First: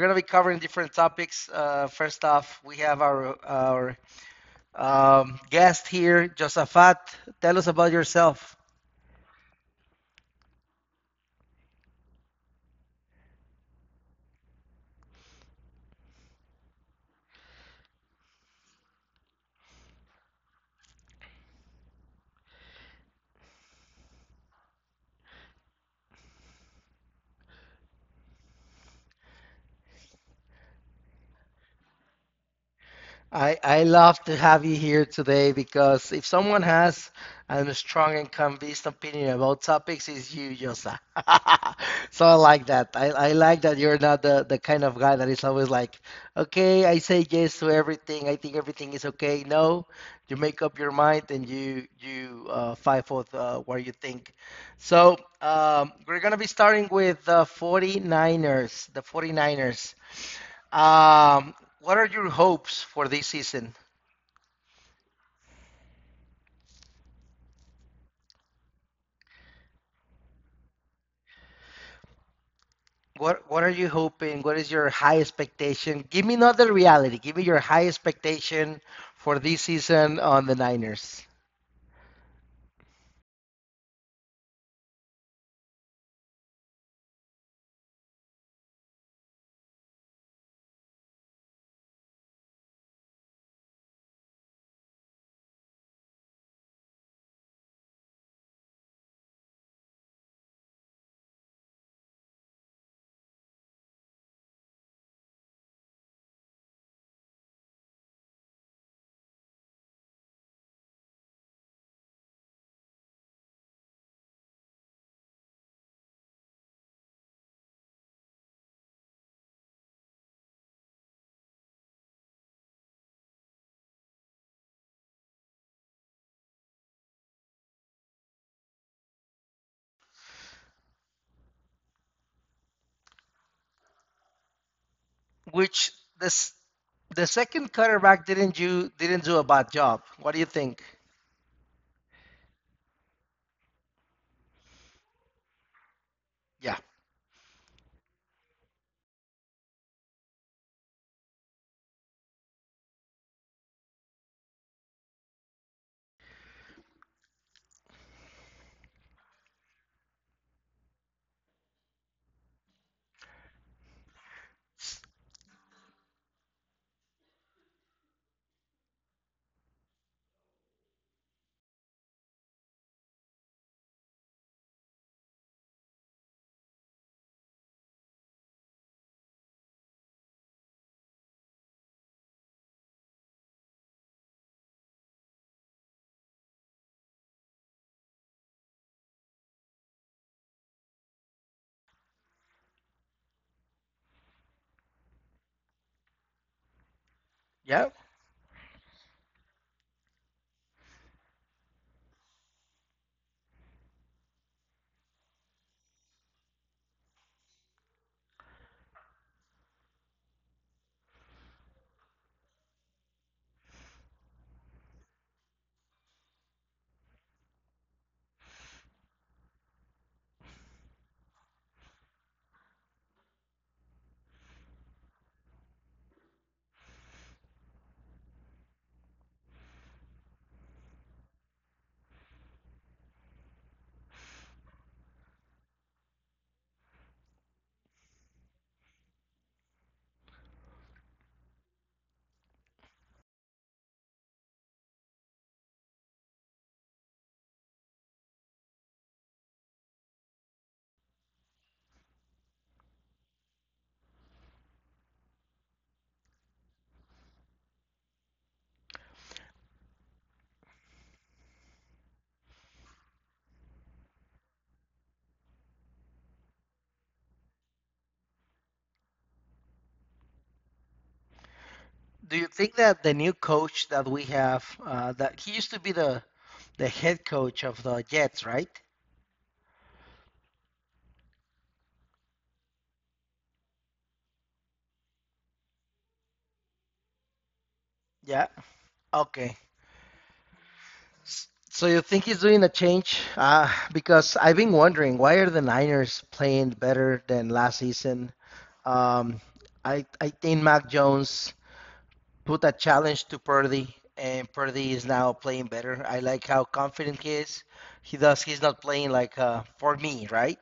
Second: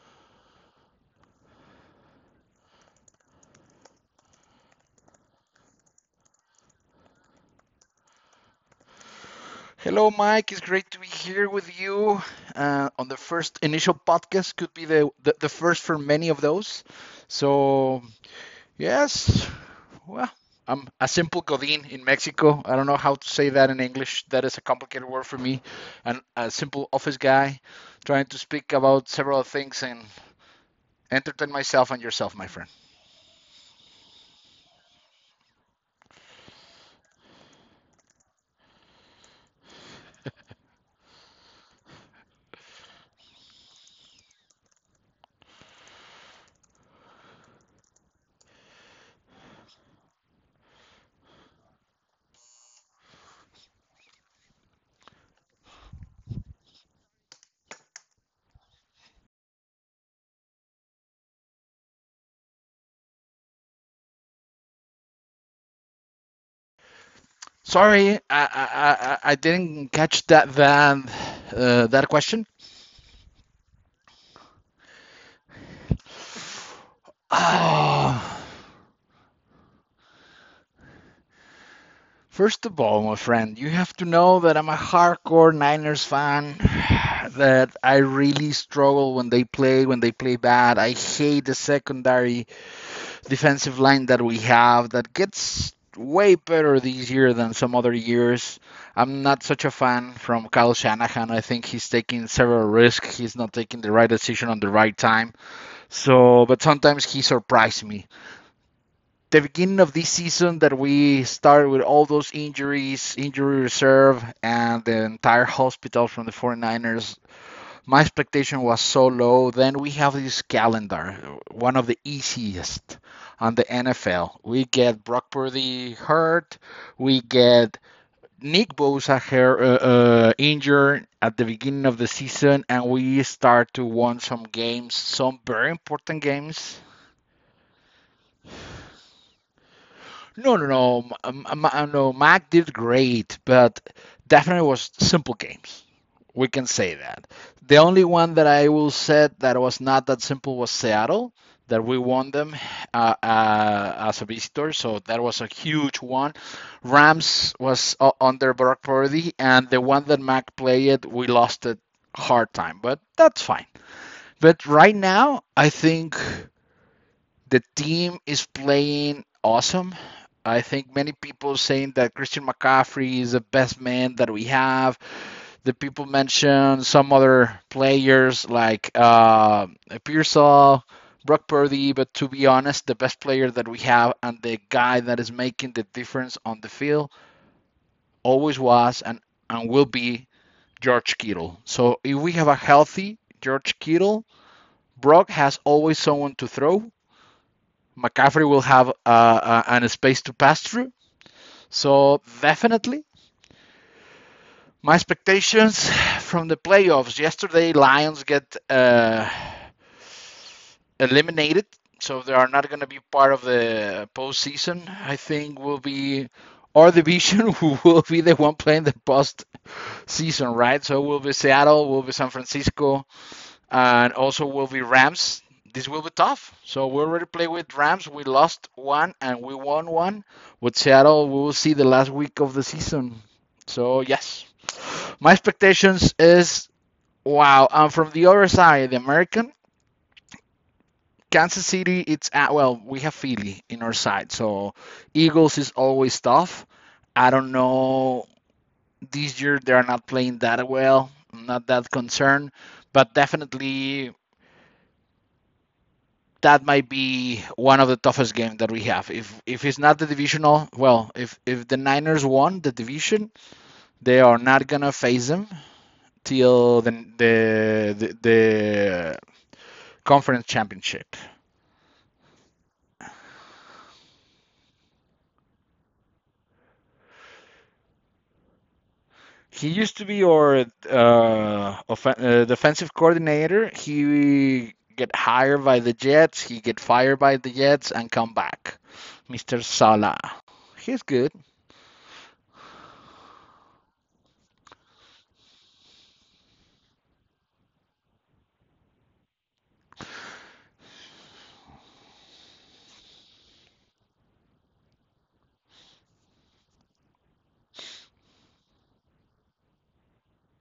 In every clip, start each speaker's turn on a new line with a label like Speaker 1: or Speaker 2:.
Speaker 1: going to be covering different topics. First off, we have our guest here, Josafat. Tell us about yourself.
Speaker 2: Hello, Mike. It's great to be here with you on the first initial podcast. Could be the first for many of those. So yes, well, I'm a simple godin in Mexico. I don't know how to say that in English. That is a complicated word for me. And a simple office guy trying to speak about several things and entertain myself and yourself, my friend.
Speaker 1: I love to have you here today because if someone has a strong and convinced opinion about topics, it's you, Yosa. So I like that. I like that you're not the kind of guy that is always like, okay, I say yes to everything. I think everything is okay. No, you make up your mind and you fight for what you think. So we're gonna be starting with the 49ers, the 49ers. Um, what are your hopes for this season?
Speaker 2: Sorry, I didn't catch that question.
Speaker 1: What are you hoping? What is your high expectation? Give me not the reality. Give me your high
Speaker 2: Oh,
Speaker 1: expectation for this season on the Niners.
Speaker 2: first of all, my friend, you have to know that I'm a hardcore Niners fan. That I really struggle when they play bad. I hate the secondary defensive line that we have that gets way better this year than some other years. I'm not such a fan from Kyle Shanahan. I think he's taking several risks. He's not taking the right decision on the right time. So, but sometimes he surprised me the beginning of this season that we started with all those injuries, injury reserve, and the entire hospital from the 49ers, my expectation was so low. Then we have this calendar, one of the easiest on the NFL. We get Brock Purdy hurt, we get Nick Bosa her, injured at the beginning of the season, and we start to win some games, some very
Speaker 1: Which
Speaker 2: important
Speaker 1: this
Speaker 2: games.
Speaker 1: The second quarterback didn't you didn't do a bad job. What do you
Speaker 2: No, no,
Speaker 1: think?
Speaker 2: no. No, Mac did great, but definitely was simple games. We can
Speaker 1: Yeah.
Speaker 2: say that. The only one that I will say that was not that simple was Seattle, that we won them as a visitor. So that was a huge one. Rams was under Brock Purdy, and the one that Mac played, we lost it hard time, but that's fine. But right now, I think the team is playing awesome. I think many people saying that Christian McCaffrey is the best man that we have. The people mentioned some other players like Pearsall, Brock Purdy, but to be honest, the best player that we have and the guy that is making the difference on the field always was and will be George Kittle. So if we have a healthy George Kittle, Brock has always someone to throw.
Speaker 1: Yeah.
Speaker 2: McCaffrey will have an space to pass through. So definitely, my expectations from the playoffs yesterday, Lions get eliminated, so they are not going to be part of the postseason. I think will be our division who will be the one playing the postseason, right? So it will be Seattle, will be San Francisco, and also will be Rams. This will be tough. So we already played with Rams. We lost one and we won one. With Seattle, we will see the last week of the season. So yes, my expectations is wow. And from the other side, the American Kansas City, it's at well, we have Philly in our side. So Eagles is always tough. I don't know this year they are not playing that well. I'm not that concerned, but definitely that might be one of the toughest games that we have. If it's not the divisional, well, if the Niners won the division, they are not gonna face them till the conference championship.
Speaker 1: Do you think that the new coach that we have, that he used to be the head coach of the Jets, right?
Speaker 2: He used to be our defensive coordinator. He get hired by the Jets. He get fired by the Jets and come
Speaker 1: Yeah.
Speaker 2: back.
Speaker 1: Okay.
Speaker 2: Mr. Sala, he's good.
Speaker 1: So you think he's doing a change? Because I've been wondering why are the Niners playing better than last season? Um, I think Mac Jones put a challenge to Purdy, and Purdy is now playing better. I like how confident he is. He does. He's not playing like for me, right?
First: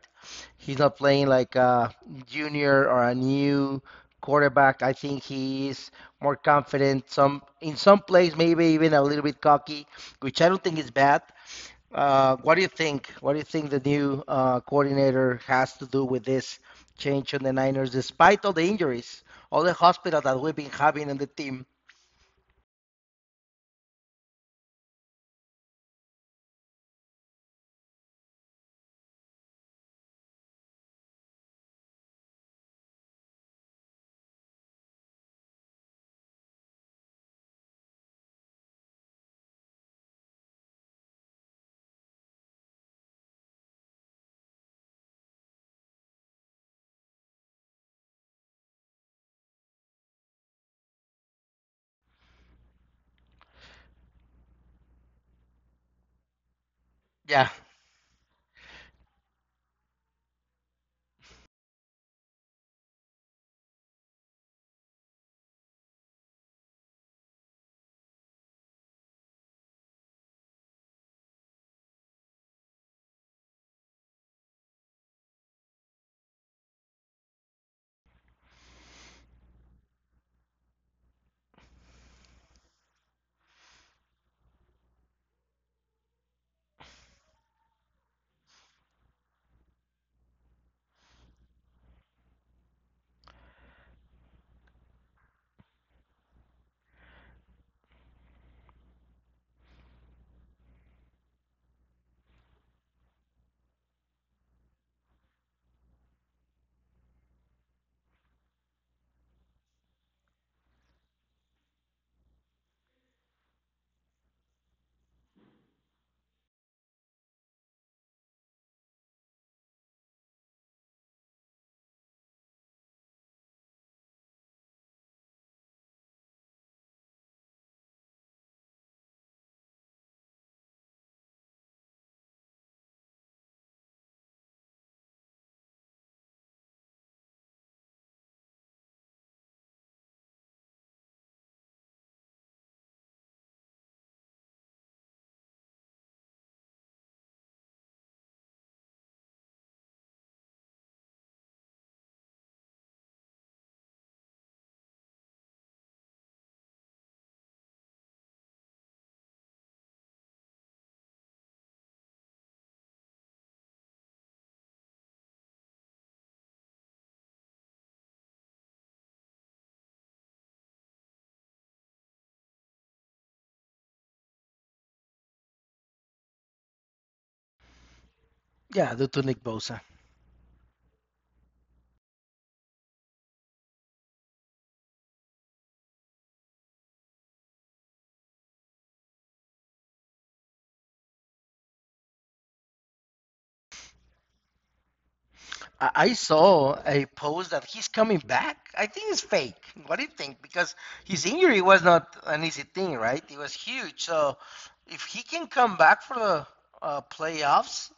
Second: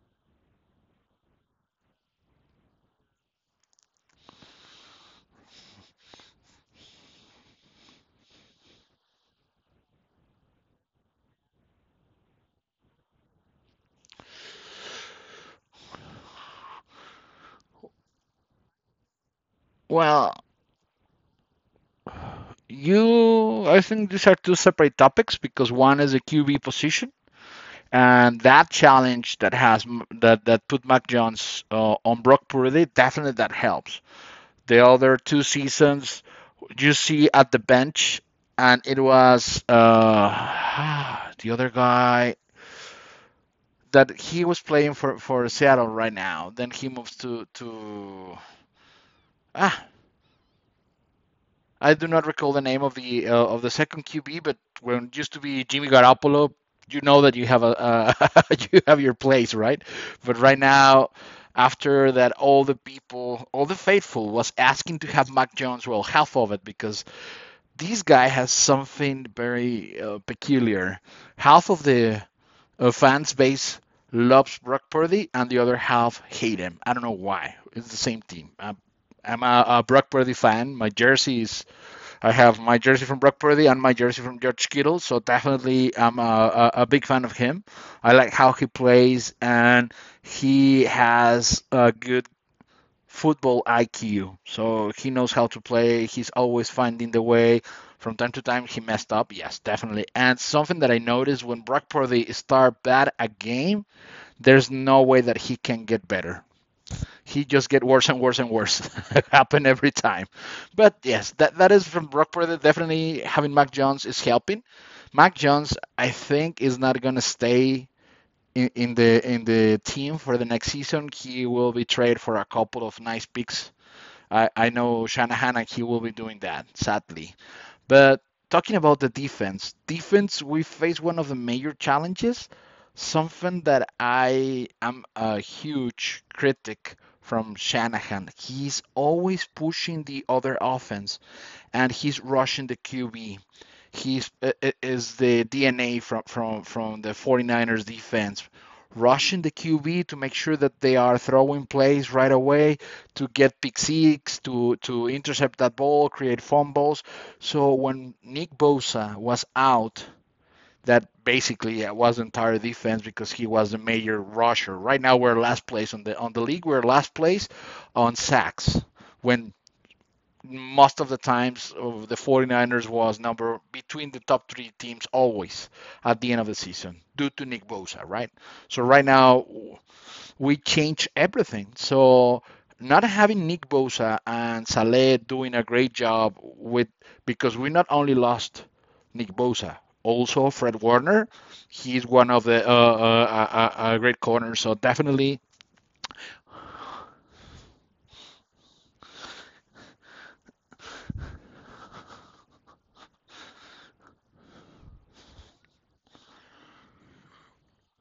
Speaker 1: He's not playing like a junior or a new quarterback. I think he is more confident. Some in some plays, maybe even a little bit cocky, which I don't think is bad. What do you think? What do you think the new coordinator has to do with this change on the Niners, despite all the injuries, all the hospital
Speaker 2: Well,
Speaker 1: that we've been having in the team?
Speaker 2: you, I think these are two separate topics because one is a QB position and that challenge that has that that put Mac Jones on Brock Purdy definitely that helps. The other two seasons you see at the bench, and it was the other guy that he was playing for Seattle right now. Then he moves to ah, I do not recall the name of the second QB, but when it used to be Jimmy Garoppolo, you know that you
Speaker 1: Yeah,
Speaker 2: have a you have your place, right? But right now, after that, all the people, all the faithful, was asking to have Mac Jones. Well, half of it because this guy has something very peculiar. Half of the fans base loves Brock Purdy, and the other half hate him. I don't know why. It's the same team. I'm a Brock Purdy fan. My jersey is I have my jersey from Brock Purdy and my jersey from George Kittle, so definitely I'm big fan of him. I like how he plays, and he has a good football IQ. So he knows how to play. He's always finding the way. From time to time, he messed up. Yes, definitely. And something that I noticed when Brock Purdy start bad a game, there's no way that he can get better, he just get worse and worse and worse. Happen every time. But yes, that is from Brock Purdy. Definitely having Mac Jones is helping. Mac Jones, I think, is not gonna stay in the team for the next season. He will be traded for a couple of nice picks. I know Shanahan and he will be doing that, sadly. But talking about the defense, we face one of the major challenges. Something that I am a huge critic from Shanahan. He's always pushing the other offense, and he's rushing the QB. He's i- is the DNA from the 49ers defense. Rushing the QB to make sure that they are throwing plays right away to get pick six, to intercept that ball, create fumbles. So when Nick Bosa was out, that basically yeah, was the entire defense because he was the major rusher. Right now we're last place on the league. We're last place on sacks when most of the times of the 49ers was number between the top three teams always at the end of the season due to Nick Bosa, right? So
Speaker 1: yeah,
Speaker 2: right
Speaker 1: due to Nick
Speaker 2: now
Speaker 1: Bosa.
Speaker 2: we changed everything. So not having Nick Bosa and Saleh doing a great job with because we not only lost Nick Bosa, also Fred Warner, he's one of the great corners. So definitely
Speaker 1: I saw a post that he's coming back. I think it's fake. What do you think? Because his injury was not an easy thing, right? It was huge. So if he can come back for the playoffs,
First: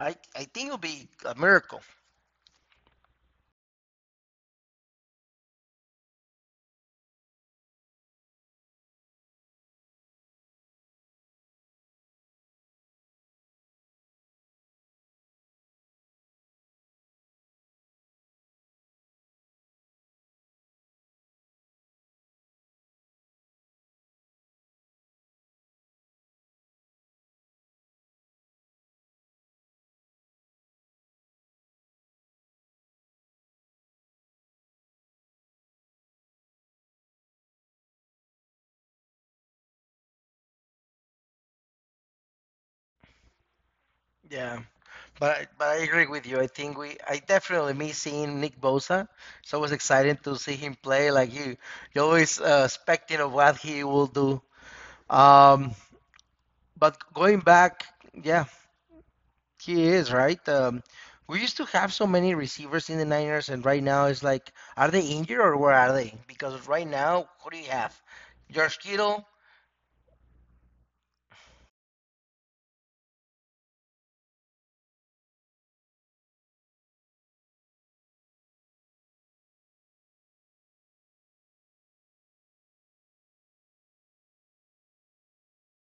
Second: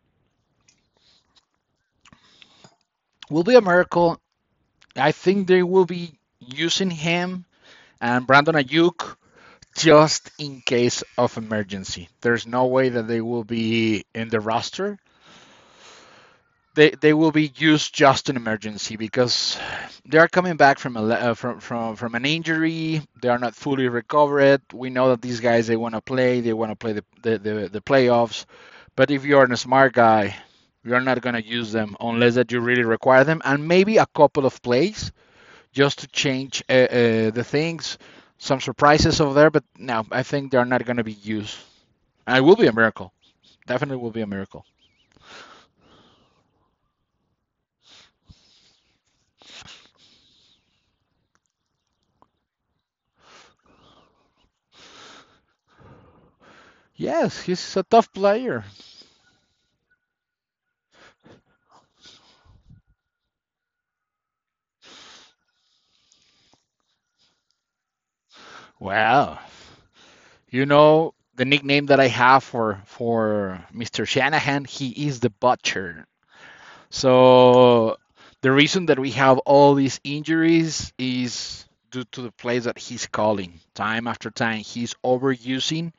Speaker 1: I think it'll be a miracle.
Speaker 2: will be a miracle. I think they will be using him and Brandon Ayuk just in case of emergency. There's no way that they will be in the roster, they will be used just in emergency because they are coming back from a from an injury. They are not fully recovered. We know that these guys they want to play. They want to play the the playoffs. But if you are a smart guy, you're not going to use them unless that you really require them, and maybe a couple of plays just to change the things. Some surprises over there, but no, I think they're not going to be used. And it will be a miracle. Definitely will be a
Speaker 1: Yeah.
Speaker 2: miracle.
Speaker 1: But I agree with you. I think we I definitely miss seeing Nick Bosa. It's always exciting to see him play. Like you, you're always expecting of what he will do. Um, but going
Speaker 2: Yes, he's a
Speaker 1: back,
Speaker 2: tough
Speaker 1: yeah,
Speaker 2: player.
Speaker 1: he is right. We used to have so many receivers in the Niners, and right now it's like, are they injured or where are they? Because right now, who do you have? George Kittle.
Speaker 2: Wow. You know the nickname that I have for Mr. Shanahan, he is the butcher. So the reason that we have all these injuries is due to the plays that he's calling time after time. He's overusing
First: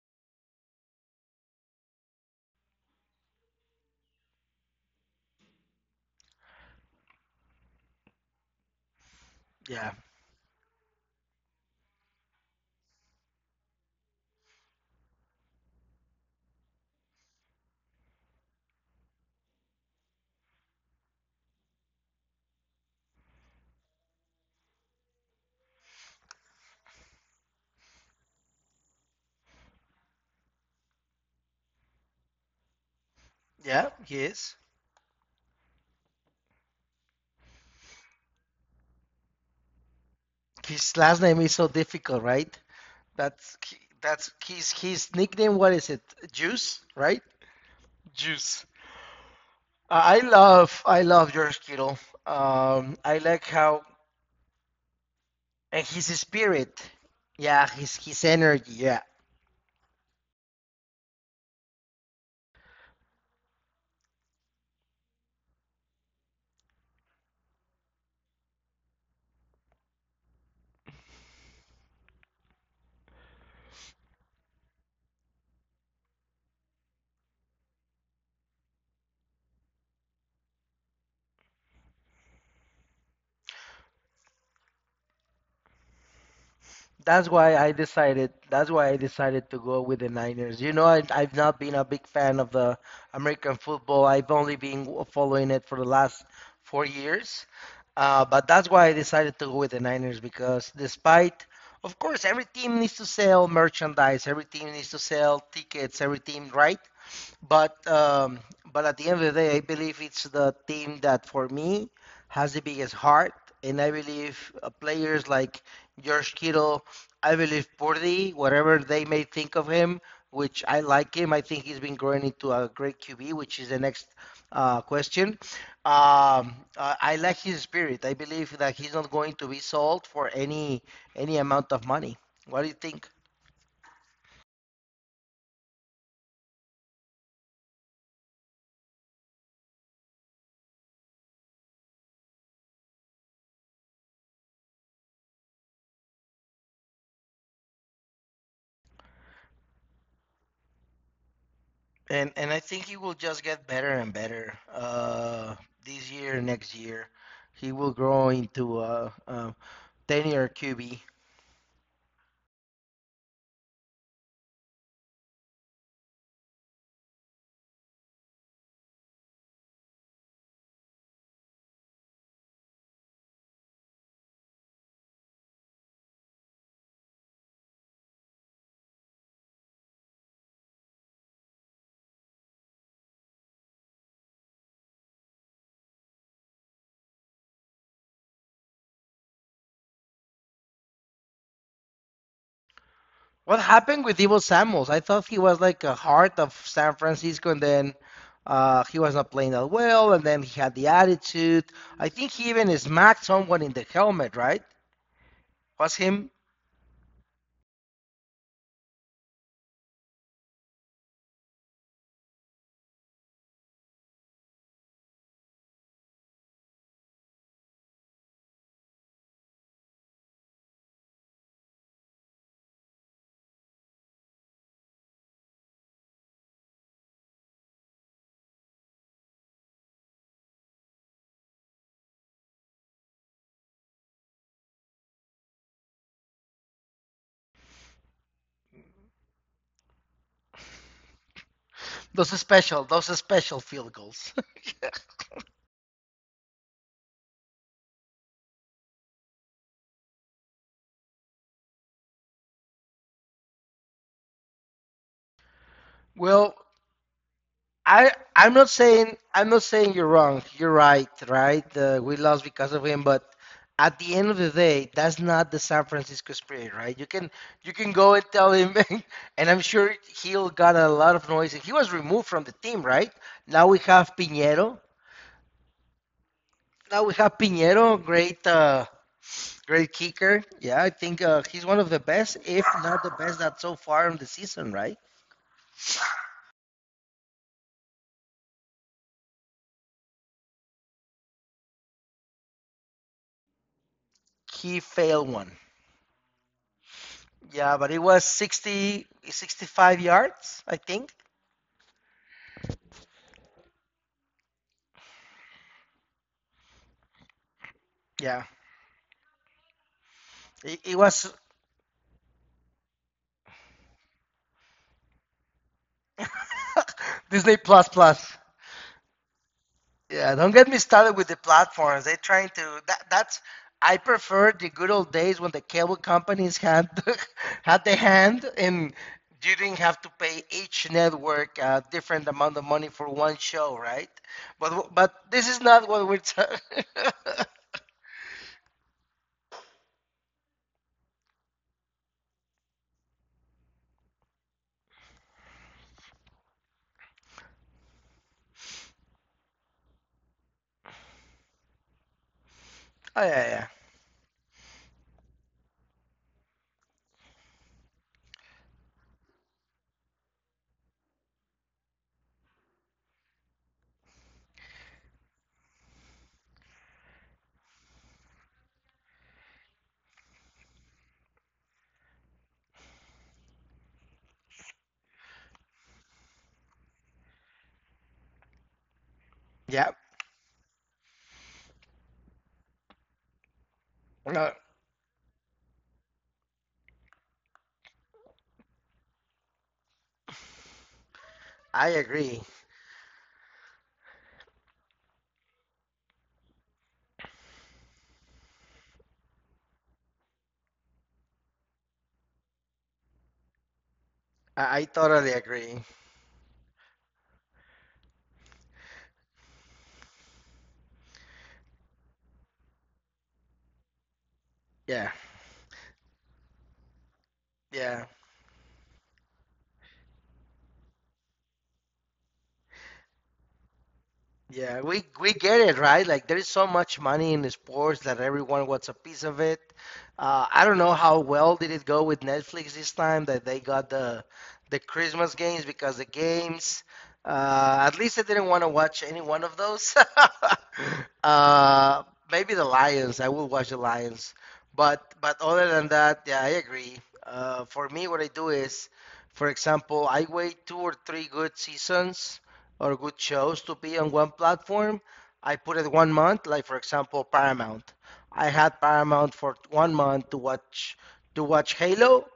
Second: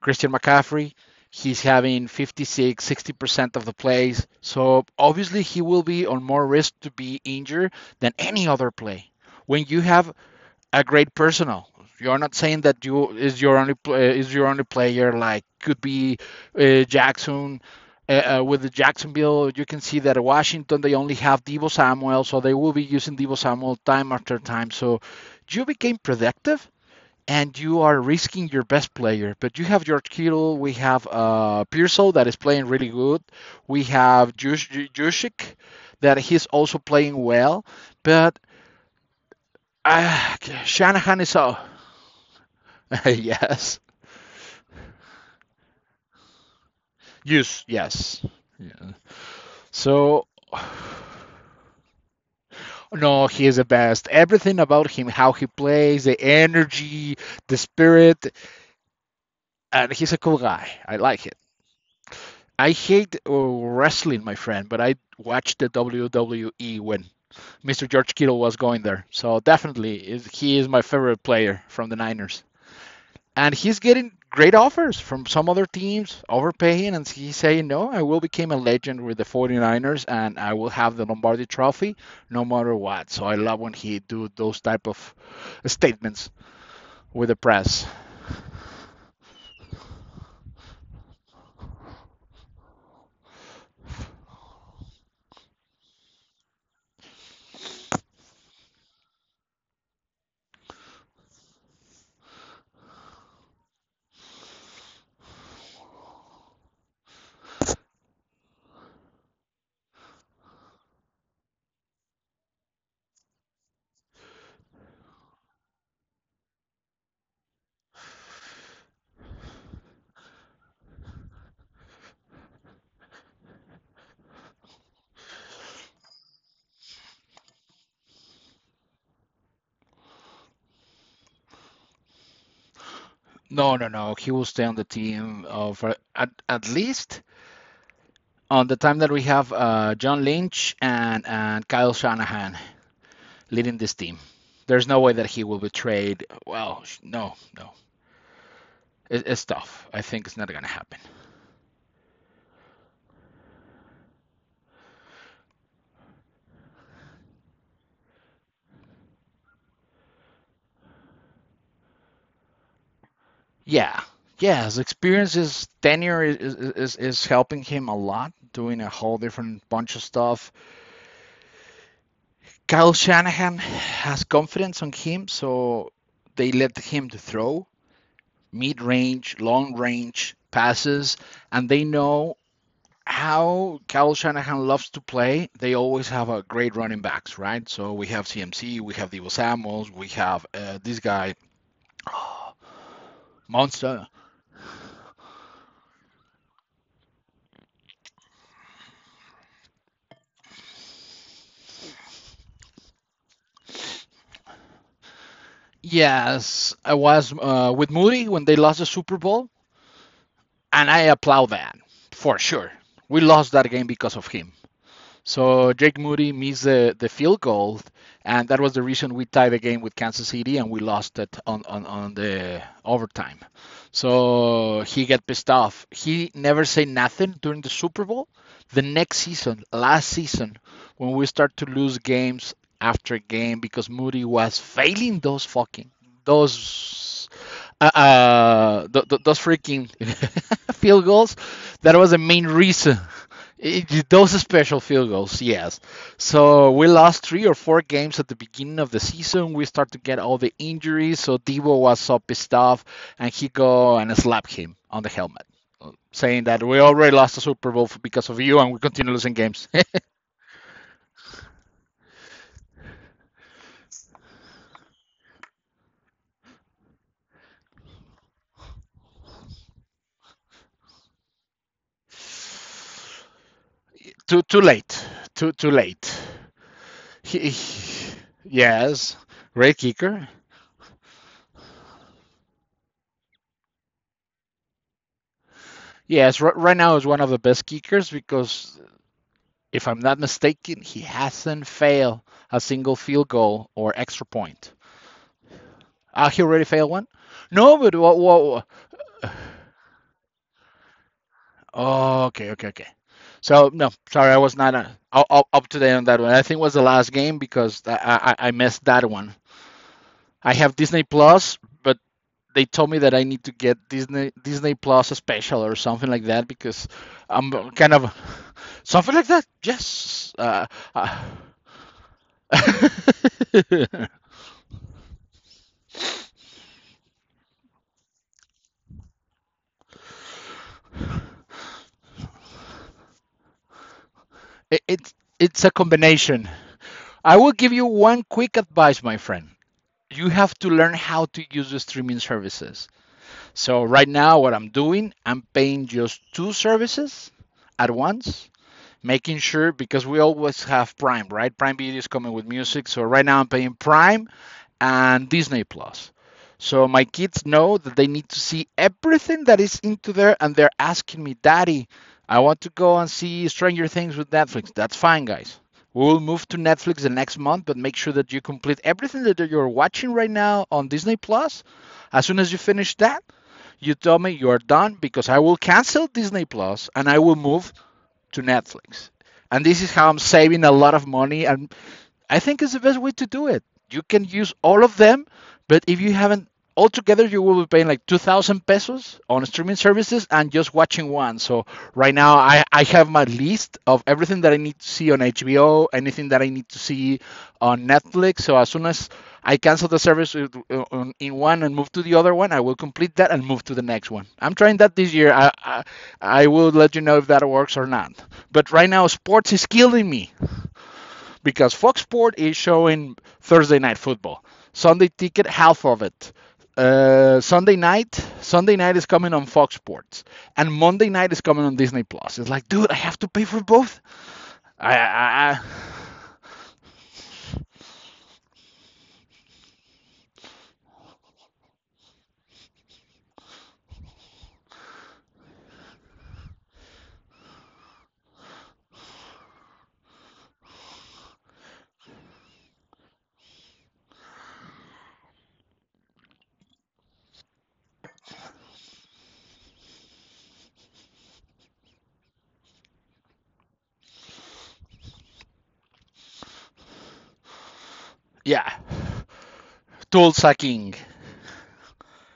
Speaker 2: Christian McCaffrey. He's having 56, 60% of the plays. So obviously he will be on more risk to be injured than any other play. When you
Speaker 1: Yeah,
Speaker 2: have a great personal. You're not saying that you is your only player. Like could be Jackson with the Jacksonville. You can see that at Washington they only have Debo Samuel, so they will be using Debo Samuel time after time. So you became productive and you are risking your best player. But you have George Kittle, we have Pearsall that is playing really good, we
Speaker 1: yeah, he
Speaker 2: have
Speaker 1: is.
Speaker 2: Juszczyk that he's also playing well, but uh,
Speaker 1: His last
Speaker 2: Shanahan is
Speaker 1: name is so difficult, right? That's
Speaker 2: yes.
Speaker 1: that's his nickname. What is it? Juice, right?
Speaker 2: Use yes.
Speaker 1: Juice.
Speaker 2: Yeah.
Speaker 1: I I
Speaker 2: So
Speaker 1: love I love George Kittle. I
Speaker 2: no,
Speaker 1: like
Speaker 2: he is the
Speaker 1: how,
Speaker 2: best. Everything about him, how he
Speaker 1: and
Speaker 2: plays,
Speaker 1: his
Speaker 2: the
Speaker 1: spirit.
Speaker 2: energy, the
Speaker 1: Yeah, his
Speaker 2: spirit,
Speaker 1: energy. Yeah.
Speaker 2: and he's a cool guy. I like it. I hate wrestling, my friend, but I watched the WWE when Mr. George Kittle was going there. So definitely, he is my favorite player from the Niners. And he's getting great offers from some other teams overpaying and he's saying no, I will become a legend with the 49ers and I will have the Lombardi trophy no matter what. So I love when he do those type of statements with
Speaker 1: That's
Speaker 2: the
Speaker 1: why
Speaker 2: press.
Speaker 1: I decided. That's why I decided to go with the Niners. You know, I've not been a big fan of the American football. I've only been following it for the last 4 years. But that's why I decided to go with the Niners because, despite, of course, every team needs to sell merchandise, every team needs to sell tickets, every team, right? But um, but at the end of the day, I believe it's the team that for me has the biggest heart, and I believe players like George Kittle, I believe Purdy, whatever they may think of him, which I like him. I think he's been growing into a great QB, which is the next question. I like his spirit. I believe that he's not going to be sold for any amount of money. What do you think?
Speaker 2: No, no, no, he will stay on the team of at least on the time that we have John Lynch and Kyle Shanahan leading this team. There's no way that he will be traded. Well, no, no, it, it's tough. I think it's not going to happen.
Speaker 1: And I think he will just get better and better, this year, next year. He will grow into a 10-year QB.
Speaker 2: Yeah. Yeah, his experience, his tenure is helping him a lot, doing a whole different bunch of stuff. Kyle Shanahan has confidence on him, so they let him to throw mid-range, long-range passes, and they know how Kyle Shanahan loves to play. They always have a great running backs, right? So we have CMC, we have Debo Samuels, we have this guy
Speaker 1: What
Speaker 2: monster.
Speaker 1: happened with Debo Samuels? I thought he was like a heart of San Francisco, and then he was not playing that well, and then he had the attitude. I think he even smacked someone in the helmet, right? Was him?
Speaker 2: Yes, I was with Moody when they lost the Super Bowl, and I applaud that for sure. We lost that game because of him. So Jake Moody missed the field goal, and that was the reason we tied the game with Kansas City and we lost it on, on the overtime. So he got pissed off. He never said nothing during the Super Bowl. The next season, last season, when we start to lose games after game because Moody was failing those fucking those those freaking field goals. That was the main reason
Speaker 1: Those special field
Speaker 2: it, those
Speaker 1: goals.
Speaker 2: special field goals, yes. So we lost three or four games at the beginning of the season. We start to get all the injuries. So Debo was so pissed off, and he go and slapped him on the helmet, saying
Speaker 1: Well,
Speaker 2: that we already lost the Super Bowl
Speaker 1: I
Speaker 2: because of
Speaker 1: I'm
Speaker 2: you,
Speaker 1: not
Speaker 2: and we continue
Speaker 1: saying
Speaker 2: losing
Speaker 1: I'm not
Speaker 2: games.
Speaker 1: saying you're wrong. You're right, right? We lost because of him, but at the end of the day, that's not the San Francisco spirit, right? You can go and tell him, and I'm sure he'll got a lot of noise. He was removed from the team, right? Now we have
Speaker 2: Too
Speaker 1: Piñero.
Speaker 2: late. Too late.
Speaker 1: Now we have
Speaker 2: He,
Speaker 1: Piñero,
Speaker 2: he-
Speaker 1: great uh,
Speaker 2: yes, great
Speaker 1: great
Speaker 2: kicker.
Speaker 1: kicker. Yeah, I think he's one of the best, if not the best, that so far in the season, right?
Speaker 2: Yes, right now is one of the best kickers because if I'm not mistaken, he hasn't failed a single field goal or extra point.
Speaker 1: He failed one.
Speaker 2: Ah. He already failed one? No,
Speaker 1: Yeah, but
Speaker 2: but
Speaker 1: it
Speaker 2: whoa,
Speaker 1: was
Speaker 2: whoa,
Speaker 1: 60, 65 yards, I think.
Speaker 2: whoa. Okay, okay, okay. So no, sorry, I was not up, up to date on that one. I think it was the last game because
Speaker 1: Yeah,
Speaker 2: I missed that one. I have
Speaker 1: it
Speaker 2: Disney
Speaker 1: was
Speaker 2: Plus, but they told me that I need to get Disney Plus special or something like that because
Speaker 1: Disney
Speaker 2: I'm
Speaker 1: Plus
Speaker 2: kind of
Speaker 1: Plus.
Speaker 2: something like that. Yes.
Speaker 1: Yeah, don't get me started
Speaker 2: Uh.
Speaker 1: with the platforms. They're trying to, that's I prefer the good old days when the cable companies had, had the hand, and you didn't have to pay each network a different amount of money for one show, right?
Speaker 2: It,
Speaker 1: But
Speaker 2: it's
Speaker 1: but this is
Speaker 2: it's a
Speaker 1: not what we're
Speaker 2: combination.
Speaker 1: talking.
Speaker 2: I
Speaker 1: Oh,
Speaker 2: will give you one quick advice, my friend. You have to learn how to use the streaming services. So right now, what I'm doing, I'm paying just two services at once, making sure because we always have Prime, right? Prime Video is coming with music. So right now, I'm
Speaker 1: yeah, yeah,
Speaker 2: paying Prime and Disney Plus. So my kids know that they need to see everything that is into there, and they're asking me, Daddy, I want to go and see Stranger Things with Netflix. That's fine, guys. We will move to Netflix the next month, but make sure that you complete everything that you're watching right now on Disney Plus. As soon as you finish that, you tell me you are done because I will cancel Disney Plus and I will move to Netflix. And this is
Speaker 1: yeah.
Speaker 2: how I'm saving a lot of money, and I think it's the best way to do it. You can use
Speaker 1: No,
Speaker 2: all of them, but if you haven't altogether, you will be paying like 2,000 pesos on streaming services and just watching one. So
Speaker 1: I
Speaker 2: right now,
Speaker 1: agree.
Speaker 2: I have my list of everything that I need to see on HBO, anything that I need to see on Netflix. So as soon as I cancel the service in one and move to the other one, I will complete that and move to the next one. I'm trying
Speaker 1: I
Speaker 2: that this year.
Speaker 1: totally agree.
Speaker 2: I will let you know if that works or not. But right now, sports is killing me because Fox Sports is showing Thursday night football. Sunday
Speaker 1: Yeah.
Speaker 2: ticket, half of it. Uh, Sunday
Speaker 1: Yeah,
Speaker 2: night, Sunday night is coming on Fox Sports, and Monday night is coming on Disney Plus. It's like, dude, I have to pay for both.
Speaker 1: yeah,
Speaker 2: I,
Speaker 1: we
Speaker 2: I, I-
Speaker 1: get it, right? Like there is so much money in sports that everyone wants a piece of it. I don't know how well did it go with Netflix this time that they got the Christmas games, because the games, at least I didn't want to watch any one of those. Uh, maybe the Lions. I will watch the Lions, but other than that, yeah, I agree. For me, what I do is, for example, I wait two or three good seasons or good shows to be on one platform. I put it one month, like for example, Paramount. I
Speaker 2: yeah,
Speaker 1: had Paramount for one month
Speaker 2: tool
Speaker 1: to
Speaker 2: sucking.
Speaker 1: watch Halo,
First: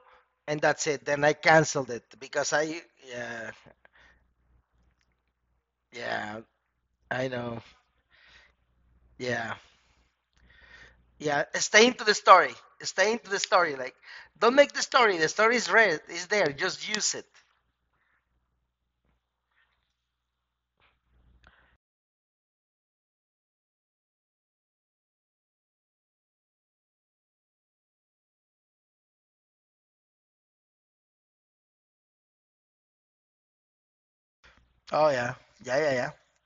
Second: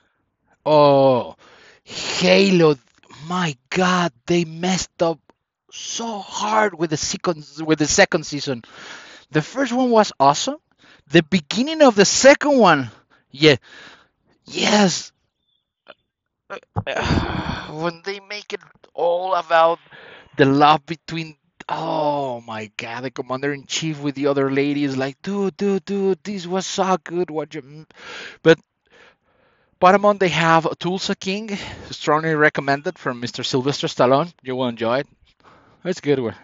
Speaker 1: and that's it. Then I
Speaker 2: Oh,
Speaker 1: canceled it because
Speaker 2: Halo.
Speaker 1: I, yeah,
Speaker 2: My God, they messed up so
Speaker 1: yeah,
Speaker 2: hard with the
Speaker 1: I
Speaker 2: second
Speaker 1: know,
Speaker 2: with the second season. The
Speaker 1: yeah,
Speaker 2: first one was awesome. The
Speaker 1: yeah,
Speaker 2: beginning
Speaker 1: stay
Speaker 2: of
Speaker 1: into
Speaker 2: the
Speaker 1: the story,
Speaker 2: second one,
Speaker 1: stay into the
Speaker 2: yeah.
Speaker 1: story. Like, don't make the
Speaker 2: Yes,
Speaker 1: story. The story is red, is there. Just use it.
Speaker 2: when they make it all about the love between. Oh my God, the commander in chief with the other lady is like, dude, dude, dude, this was so good. What you... But Paramount, they have Tulsa King, strongly recommended from Mr. Sylvester Stallone. You will enjoy
Speaker 1: Oh,
Speaker 2: it.
Speaker 1: yeah, yeah, yeah,
Speaker 2: It's a
Speaker 1: yeah.
Speaker 2: good one.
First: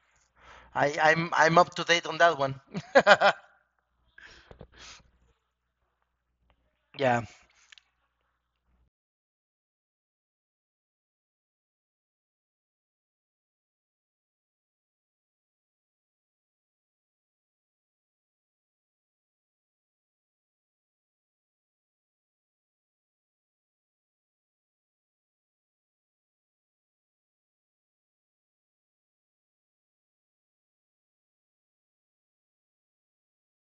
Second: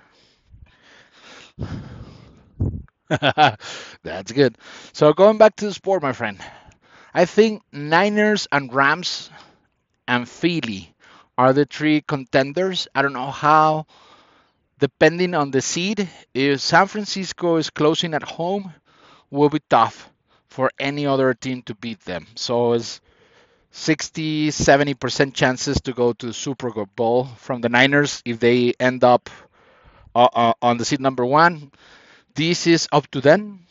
Speaker 1: I'm up to date on that one.
Speaker 2: That's good. So going back to the sport, my friend,
Speaker 1: Yeah,
Speaker 2: I think Niners and Rams and Philly are the three contenders. I don't know how. Depending on the seed, if San Francisco is closing at home, will be tough for any other team to beat them. So it's 60, 70% chances to go to the Super Bowl from the Niners if they end up on the seed number one. This is up to them.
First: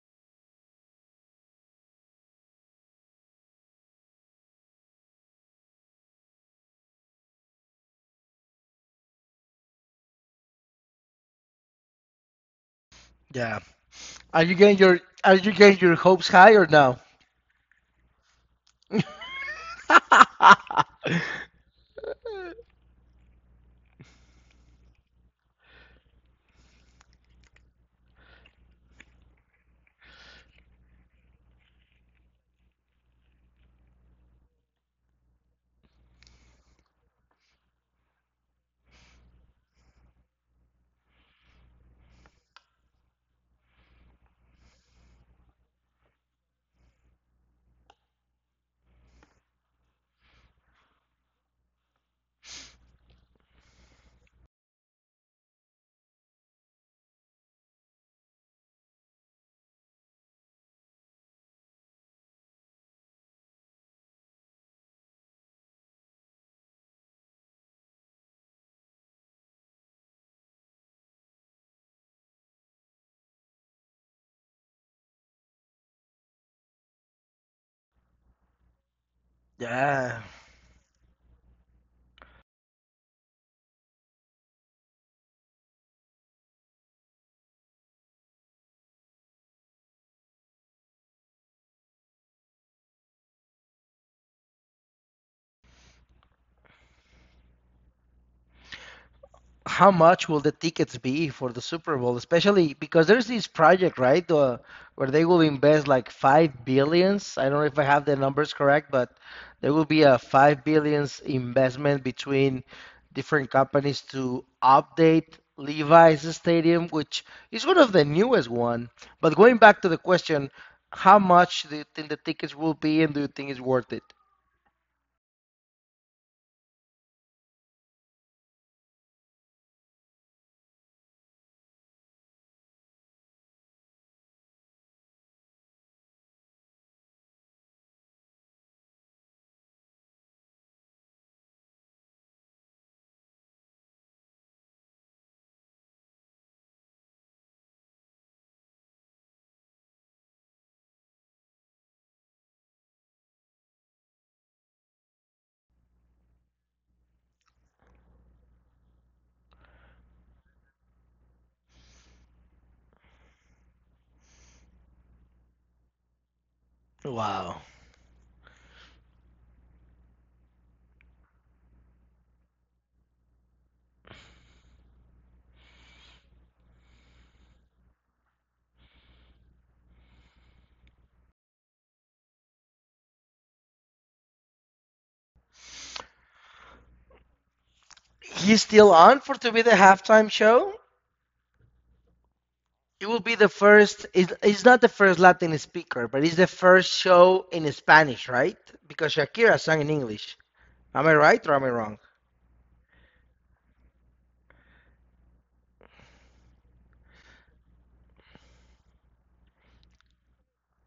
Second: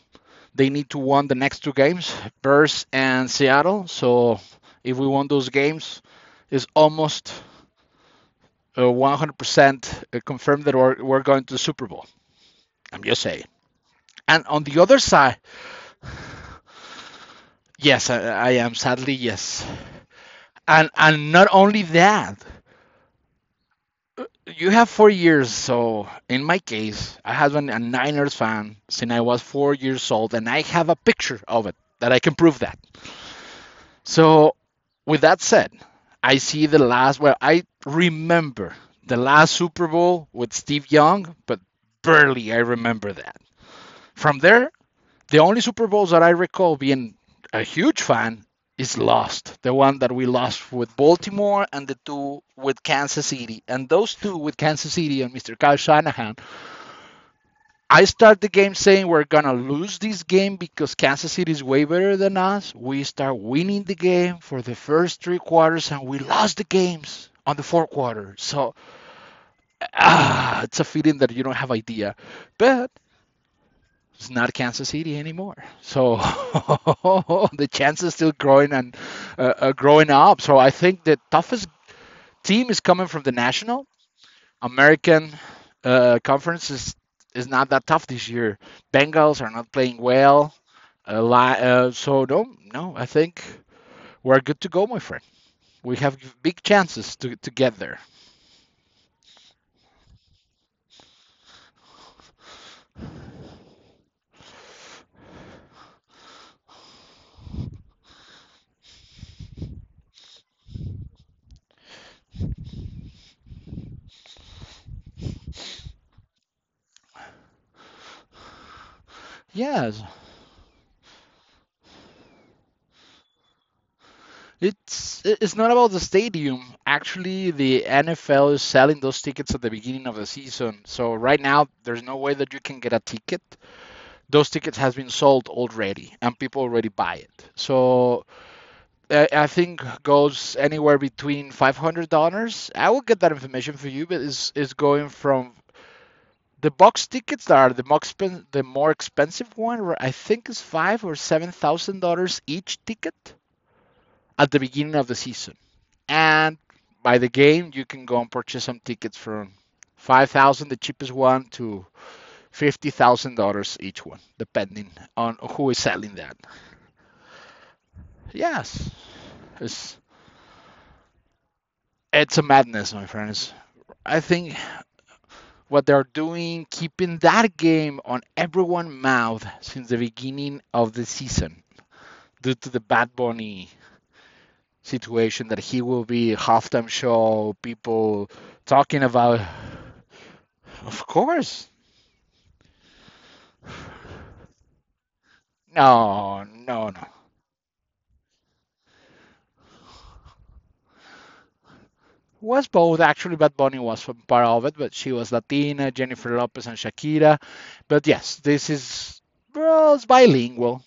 Speaker 2: They need to win the next two games, Bears and Seattle. So if we won those games, it's almost 100% confirmed that we're going to the Super Bowl. I'm just saying.
Speaker 1: yeah.
Speaker 2: And on the other
Speaker 1: Are
Speaker 2: side,
Speaker 1: you getting your hopes high or no?
Speaker 2: yes, I am sadly yes. And not only that, you have 4 years. So in my case, I have been a Niners fan since I was 4 years old, and I have a picture of it that I can prove that. So with that said, I see the last. Well, I remember the last Super Bowl with Steve Young, but barely I remember that. From there, the only Super Bowls that I recall being a huge fan is lost. The one that we lost with Baltimore and the two with Kansas City. And those two with Kansas City and Mr. Kyle Shanahan. I start the game saying we're going to lose this game because Kansas City is way better than us. We start winning the game for the first three quarters and we lost the games on the fourth quarter. So ah, it's a feeling that you don't have idea. But it's not Kansas City anymore. So the chances still growing and growing
Speaker 1: Yeah.
Speaker 2: up. So I think the toughest team is coming from the national American conference is not that tough this year. Bengals are not playing well. A so no, no. I think we're good to go, my friend. We have big chances to get there.
Speaker 1: How much will the tickets be for the Super Bowl? Especially because there's this project, right, where they will invest like 5 billion. I don't know if I have the numbers correct, but there will be a 5 billion investment between different companies to update Levi's Stadium, which is one of the newest one. But going back to the
Speaker 2: Yes,
Speaker 1: question, how much do you think the tickets will be, and do you think it's worth it?
Speaker 2: it's not about the stadium. Actually, the NFL is selling those tickets at the beginning of the season. So right now, there's no way that you can get a ticket. Those tickets has been sold already, and people already buy it. So I think goes anywhere between $500. I will get that information for you, but it's going from the box tickets that are the the more expensive one. I think is five or seven thousand dollars each ticket at the beginning of the season. And by the game, you can go and purchase some tickets from 5,000, dollars, the cheapest one, to $50,000 each one, depending on who is selling that.
Speaker 1: Wow.
Speaker 2: Yes, it's it's a madness, my friends. I think what they're doing, keeping that game on everyone's mouth since the beginning of the season, due to the Bad Bunny situation, that he will be a halftime show, people
Speaker 1: He's still
Speaker 2: talking
Speaker 1: on for
Speaker 2: about.
Speaker 1: to be the halftime show?
Speaker 2: Of course,
Speaker 1: It will be the first. It's not the first Latin speaker, but it's
Speaker 2: no,
Speaker 1: the
Speaker 2: no,
Speaker 1: first
Speaker 2: no.
Speaker 1: show in Spanish, right? Because Shakira sang in English. Am I right or am I wrong?
Speaker 2: Was both actually. Bad Bunny was from part of it, but she was Latina, Jennifer Lopez and Shakira. But yes, this is well, it's bilingual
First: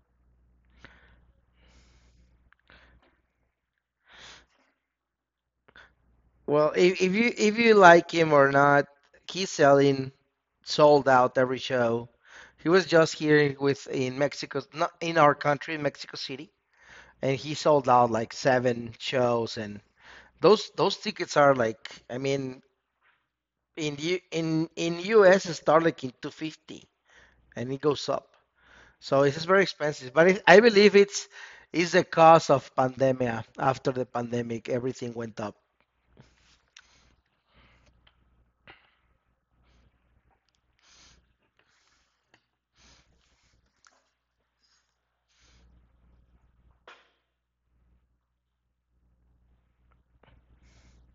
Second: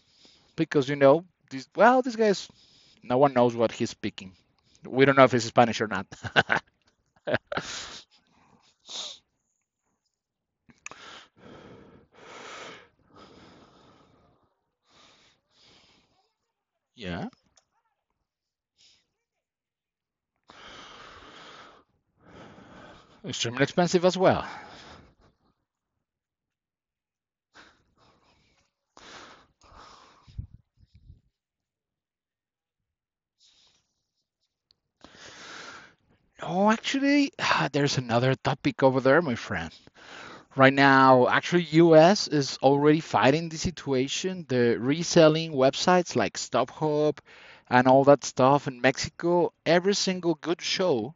Speaker 2: because you know this. Well, this guy's no one knows what he's speaking. We don't know if it's Spanish or not.
Speaker 1: Well, if you like him or not, he's selling sold out every show. He was just here with in Mexico, not in our country, in Mexico City,
Speaker 2: Yeah,
Speaker 1: and he sold out like seven shows. And those tickets are like, I mean,
Speaker 2: extremely
Speaker 1: in
Speaker 2: expensive as
Speaker 1: U
Speaker 2: well.
Speaker 1: in US it start like in 250, and it goes up. So it's very expensive, but I believe it's is the cause of pandemia. After the pandemic, everything went up.
Speaker 2: No, actually, ah, there's another topic over there, my friend. Right now actually US is already fighting the situation, the reselling websites like StubHub and all that stuff. In Mexico every single good show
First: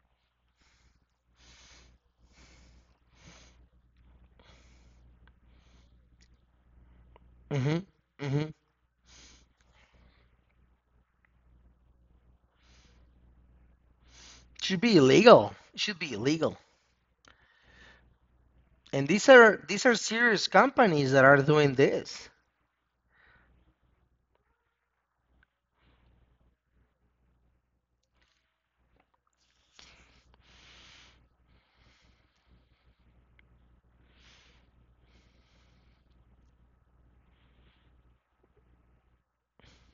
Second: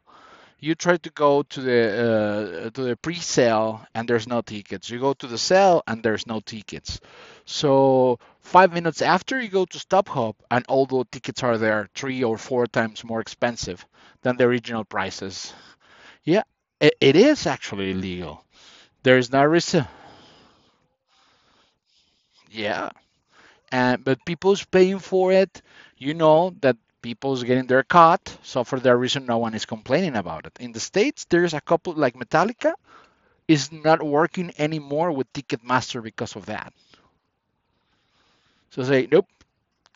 Speaker 2: you try to go to the pre-sale and there's no tickets, you go to the sale and there's no tickets.
Speaker 1: Hmm.
Speaker 2: So
Speaker 1: Hmm.
Speaker 2: 5 minutes after, you go to StubHub and all the tickets are there, three or four times more expensive than the original
Speaker 1: Should be
Speaker 2: prices.
Speaker 1: illegal. Should be
Speaker 2: Yeah,
Speaker 1: illegal.
Speaker 2: it is actually illegal.
Speaker 1: And
Speaker 2: There
Speaker 1: these
Speaker 2: is no
Speaker 1: are
Speaker 2: res-
Speaker 1: these are serious companies that are doing this
Speaker 2: Yeah. And but people's paying for it. You know that people's getting their cut. So for that reason, no one is complaining about it. In the states, there's a couple, like Metallica is not working anymore with Ticketmaster because of that. So say nope.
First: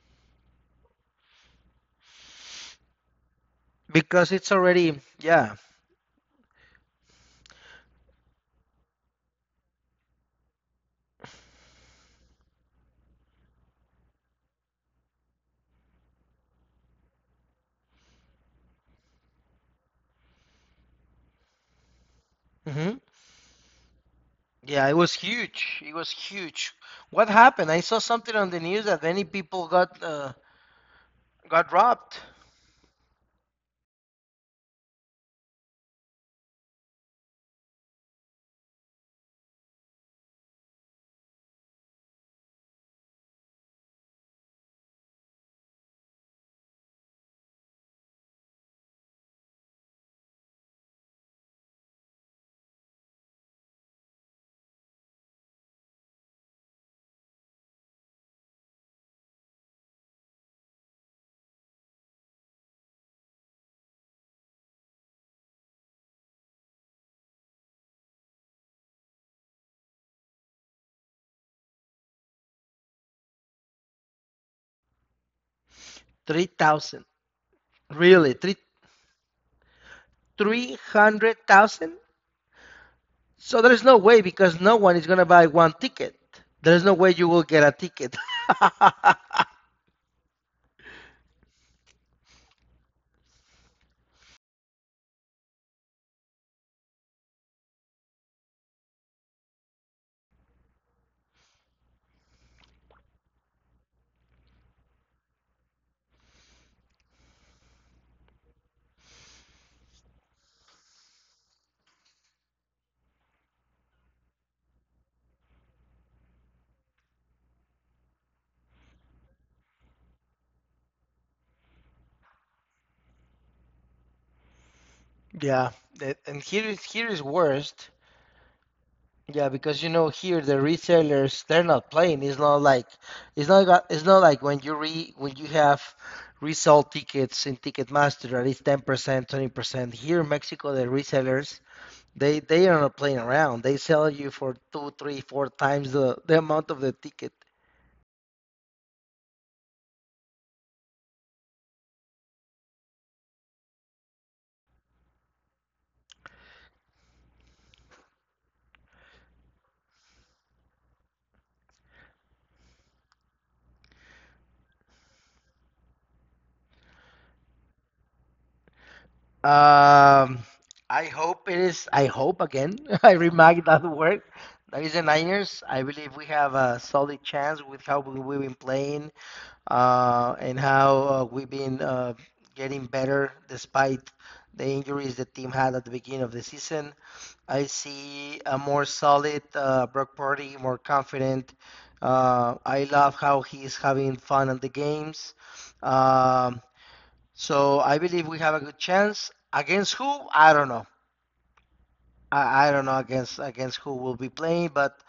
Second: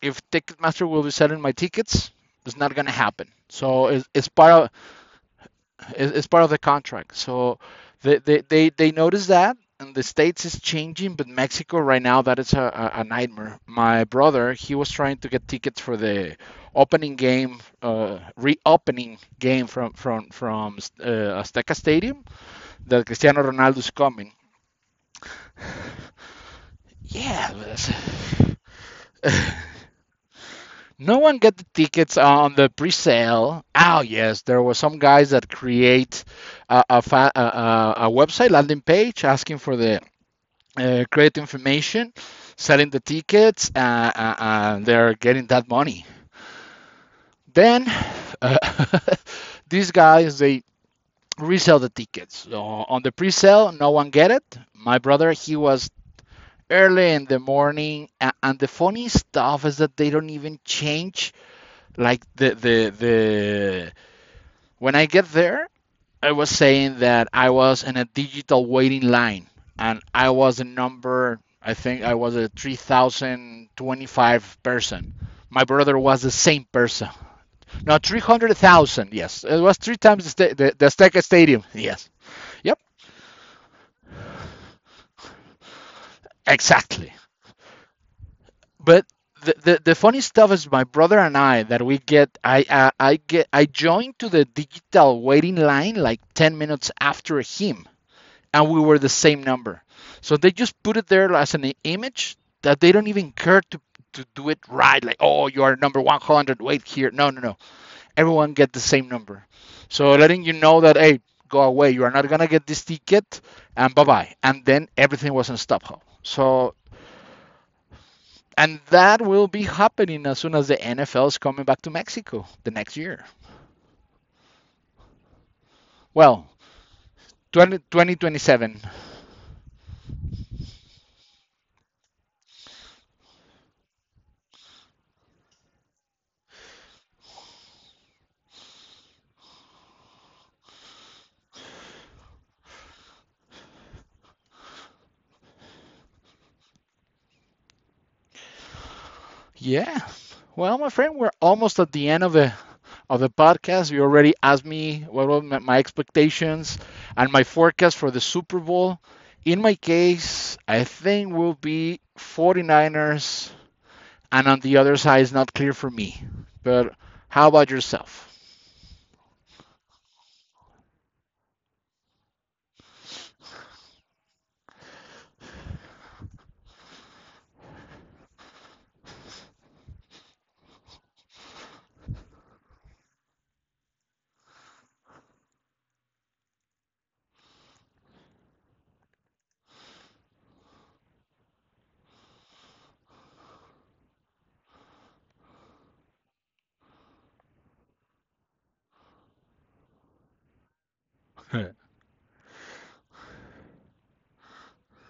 Speaker 2: If Ticketmaster will be selling my tickets, it's not gonna happen. So it's
Speaker 1: because it's
Speaker 2: part of
Speaker 1: already, yeah.
Speaker 2: it- It's part of the contract. So they notice that, and the states is changing, but Mexico right now that is a, nightmare. My brother he was trying to get tickets for the opening game, reopening game from Azteca Stadium,
Speaker 1: Hmm,
Speaker 2: that Cristiano Ronaldo is coming.
Speaker 1: yeah, it was huge. It was huge. What
Speaker 2: Yeah.
Speaker 1: happened? I saw something on the news that many people got uh,
Speaker 2: No one got the
Speaker 1: got
Speaker 2: tickets
Speaker 1: robbed.
Speaker 2: on the pre-sale. Oh yes, there were some guys that create a, fa- a website landing page asking for the great information, selling the tickets, they're getting that money. Then uh, these guys they resell the tickets. So on the pre-sale, no one get it. My brother, he was early in the morning, and the funny stuff is that they don't even change like the. When I get there, I was saying that I was in a digital waiting line and I was a number, I think I was a 3,025 person. My brother was the
Speaker 1: Three
Speaker 2: same
Speaker 1: thousand.
Speaker 2: person. No,
Speaker 1: Really? Three
Speaker 2: 300,000, yes. It was three times the, sta- the,
Speaker 1: three
Speaker 2: the Azteca
Speaker 1: hundred
Speaker 2: Stadium,
Speaker 1: thousand?
Speaker 2: yes. Yep,
Speaker 1: So there is no way because no one is going to buy one ticket. There is no
Speaker 2: exactly.
Speaker 1: way you will get a ticket.
Speaker 2: But the funny stuff is my brother and I that we get I get I joined to the digital waiting line like 10 minutes after him, and we were the same number. So they just put it there as an image, that they don't even care to do it right. Like, oh, you are number 100, wait here. No, no, no, everyone get the same number. So letting you know that, hey, go away, you are not going to get this ticket and bye bye. And then everything was on stop hub. So, and that will be happening as soon as the NFL is coming back to Mexico the next year.
Speaker 1: Yeah, and
Speaker 2: Well,
Speaker 1: here is worst.
Speaker 2: 2027.
Speaker 1: Yeah, because here the resellers they're not playing. It's not like when you have resell tickets in Ticketmaster at least 10%, 20%. Here in Mexico the resellers they are not playing around. They sell you for two, three, four times the amount of the ticket.
Speaker 2: Yeah, well, my friend, we're almost at the end of the podcast. You already asked me what were my expectations and my forecast for the Super Bowl. In my case, I think will be 49ers, and on the other side is not clear for me. But how about yourself?
Speaker 1: Um, I hope it is. I hope again. I remark that word. That is the Niners. I believe we have a solid chance with how we've been playing and how we've been getting better despite the injuries the team had at the beginning of the season. I see a more solid Brock Purdy, more confident. I love how he's having fun at the games. Um, so I believe we have a good chance. Against who? I don't know. I don't know against who will be playing, but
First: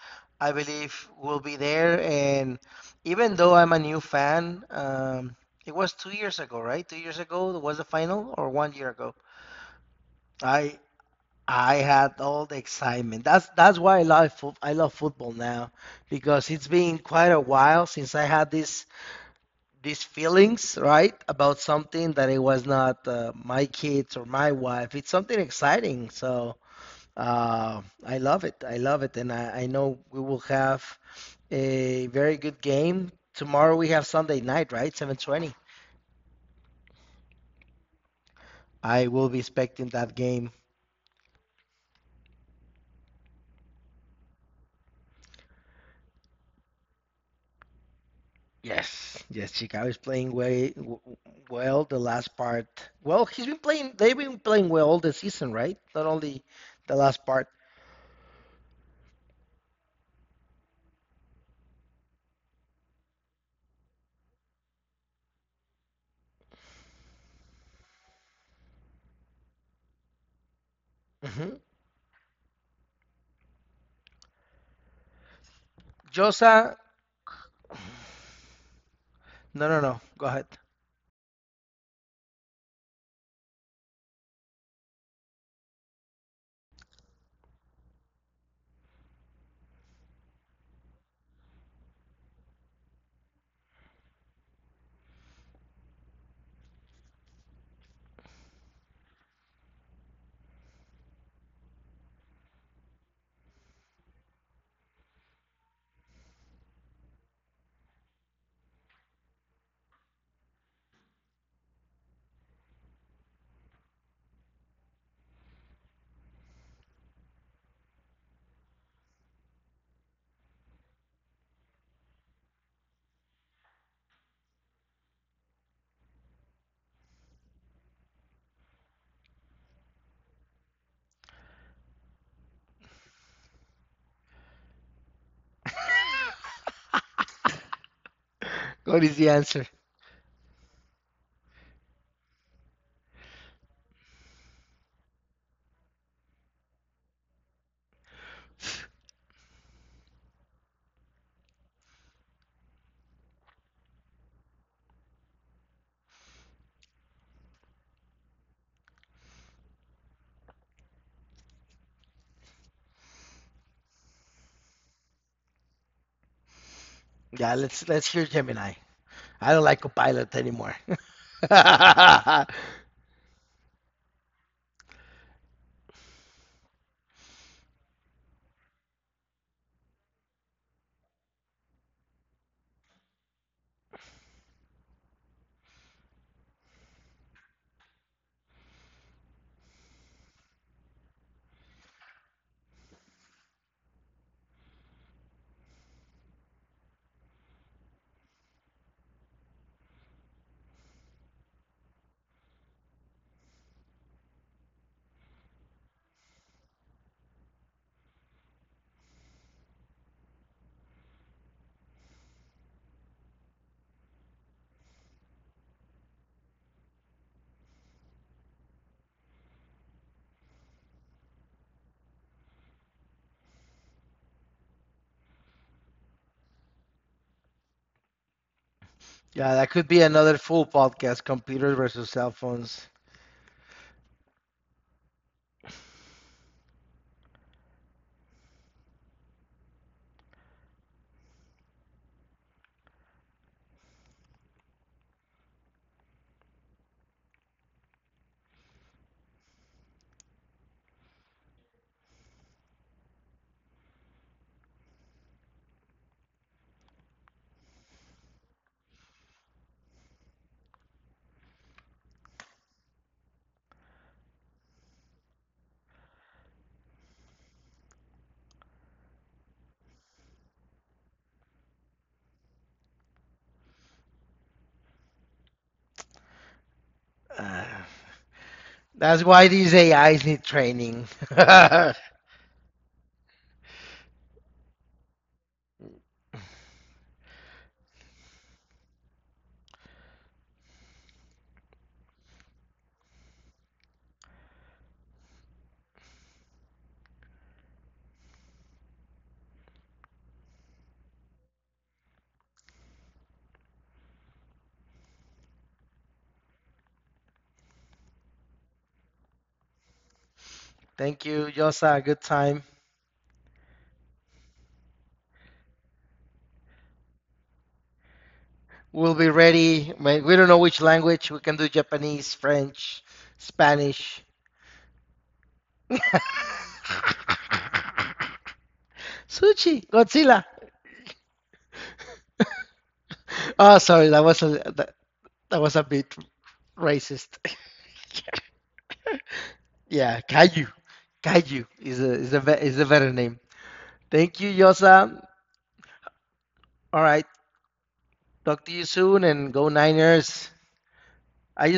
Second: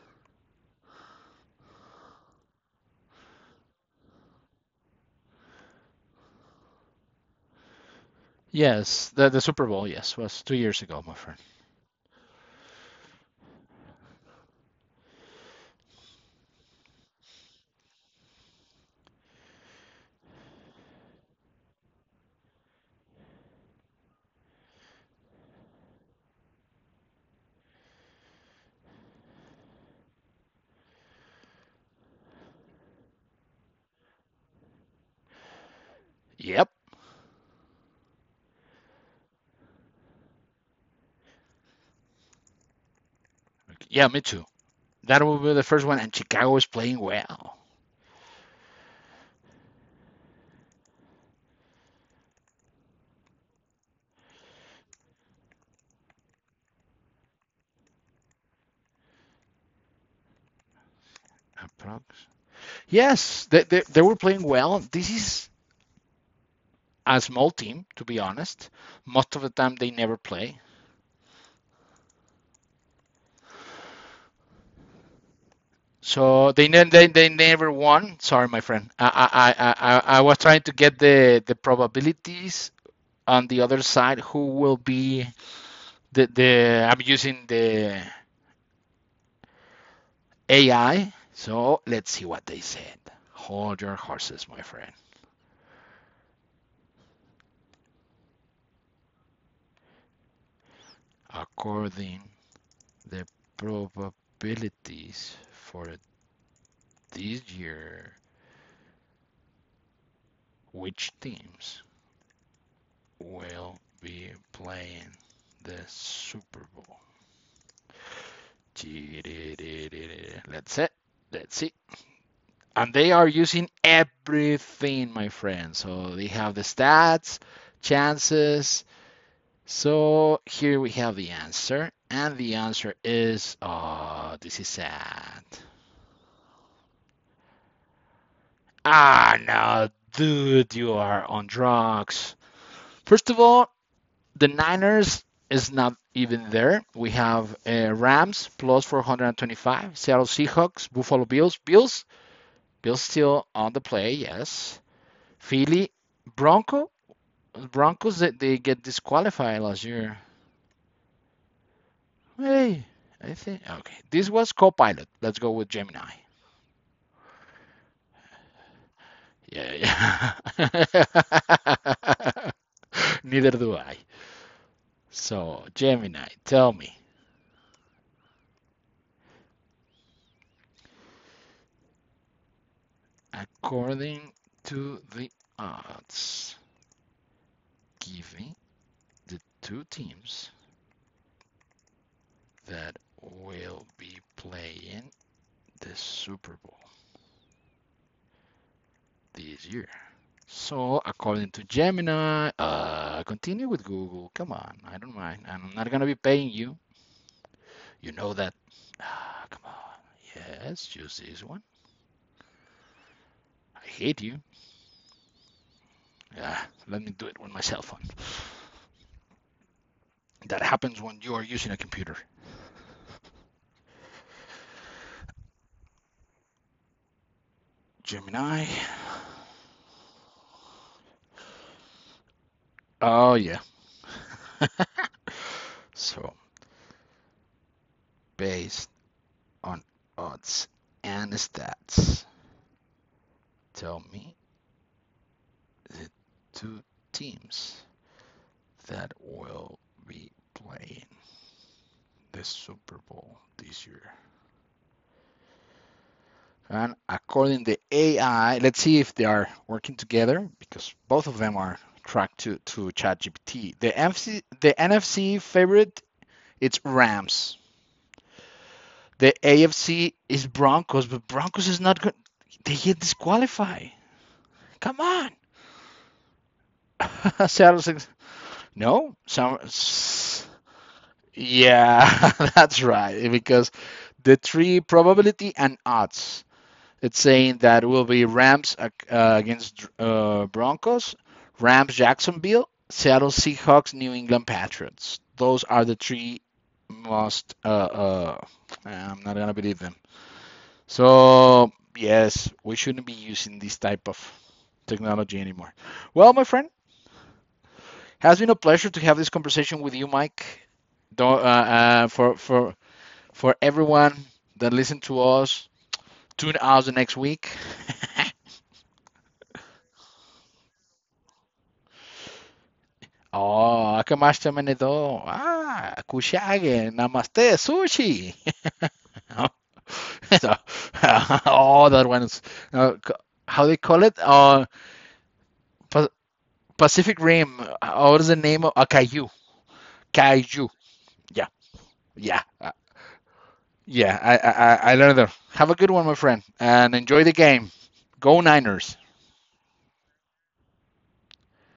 Speaker 1: I believe we'll be there. And even though I'm a new fan, it was 2 years ago, right? 2 years ago was the final, or one year
Speaker 2: Yes,
Speaker 1: ago.
Speaker 2: the Super Bowl, yes, was two
Speaker 1: I
Speaker 2: years ago, my friend.
Speaker 1: I had all the excitement. That's why I love I love football now because it's been quite a while since I had this these feelings, right, about something that it was not my kids or my wife. It's something exciting. So I love it. I love it. And I know we will have a very good game. Tomorrow we have Sunday night, right? 7:20.
Speaker 2: Yep.
Speaker 1: I will be expecting that game.
Speaker 2: Yeah, me too. That will be the first one, and Chicago is playing well.
Speaker 1: Yes, yes, Chicago is playing way well the last part. Well, he's been playing, they've been playing well all the season, right? Not only the last part.
Speaker 2: Approx. Yes, they were playing well. This is a small team, to be honest. Most of the time, they never play.
Speaker 1: Hmm.
Speaker 2: So they
Speaker 1: Josa,
Speaker 2: they, they never won. Sorry, my friend. I I, I,
Speaker 1: no, no,
Speaker 2: I
Speaker 1: no.
Speaker 2: I
Speaker 1: Go
Speaker 2: was
Speaker 1: ahead.
Speaker 2: trying to get the probabilities on the other side. Who will be the I'm using the AI. So let's see what they said. Hold your horses, my friend. According the probabilities for this year, which teams will be playing the Super Bowl. That's it. That's it. And they are using everything, my friend. So they have the stats, chances. So here we have the answer. And the answer is, oh, this is sad.
Speaker 1: What is
Speaker 2: Ah,
Speaker 1: the answer?
Speaker 2: no, dude, you are on drugs. First of all, the Niners is not even there. We have Rams plus 425, Seattle Seahawks, Buffalo Bills, Bills, Bills still on the play, yes. Philly, Bronco, Broncos, they get disqualified last year. Hey, I think okay. This was Copilot. Let's go with Gemini.
Speaker 1: Yeah, let's hear Gemini. I don't
Speaker 2: Yeah,
Speaker 1: like Copilot anymore.
Speaker 2: yeah. Neither do I. So Gemini, tell me, according to the odds, given the two teams that will be playing the Super Bowl this year. So, according to Gemini, continue with Google. Come on, I don't mind. I'm not gonna be paying you. You know that. Ah, come on. Yes, choose this one. I hate you. Yeah, let me do it with my cell phone. That happens when you are using a computer. Gemini.
Speaker 1: Yeah, that could be another full podcast, computers versus cell phones.
Speaker 2: Oh yeah. So, based on odds and stats, tell me the two teams that will be playing the Super Bowl this year. And according to the AI, let's see if they are working together, because both of them are tracked to ChatGPT. The NFC, the NFC favorite, it's Rams. The AFC is Broncos, but Broncos is not good. They get disqualified. Come on. Seattle's.
Speaker 1: Uh,
Speaker 2: No,
Speaker 1: that's why
Speaker 2: some.
Speaker 1: these AIs need training.
Speaker 2: Yeah, that's right. Because the three probability and odds. It's saying that it will be Rams against Broncos, Rams, Jacksonville, Seattle Seahawks, New England Patriots. Those are the three most. I'm not gonna believe them. So yes, we shouldn't be using this type of technology anymore. Well, my friend, has been a pleasure to have this conversation with you, Mike.
Speaker 1: Thank
Speaker 2: Don't,
Speaker 1: you, Yosa. Good
Speaker 2: for
Speaker 1: time.
Speaker 2: for everyone that listen to us, tune out the next week.
Speaker 1: We'll be ready. We don't know which language. We can do Japanese, French,
Speaker 2: Oh,
Speaker 1: Spanish.
Speaker 2: akamaste menedo. Ah, kushage, namaste, sushi.
Speaker 1: Sushi, Godzilla.
Speaker 2: So, all that ones. Uh, c- how they
Speaker 1: Oh,
Speaker 2: call
Speaker 1: sorry,
Speaker 2: it?
Speaker 1: that was a, That was a
Speaker 2: Pa-
Speaker 1: bit
Speaker 2: Pacific
Speaker 1: racist.
Speaker 2: Rim. What is the name of Kaiju?
Speaker 1: Yeah, Caillou.
Speaker 2: Kaiju. Yeah,
Speaker 1: Caillou is
Speaker 2: yeah.
Speaker 1: a better name.
Speaker 2: Yeah,
Speaker 1: Thank you,
Speaker 2: I
Speaker 1: Yosa.
Speaker 2: don't. Have a good one, my friend, and
Speaker 1: All
Speaker 2: enjoy
Speaker 1: right,
Speaker 2: the game. Go
Speaker 1: talk to you
Speaker 2: Niners.
Speaker 1: soon and go Niners. I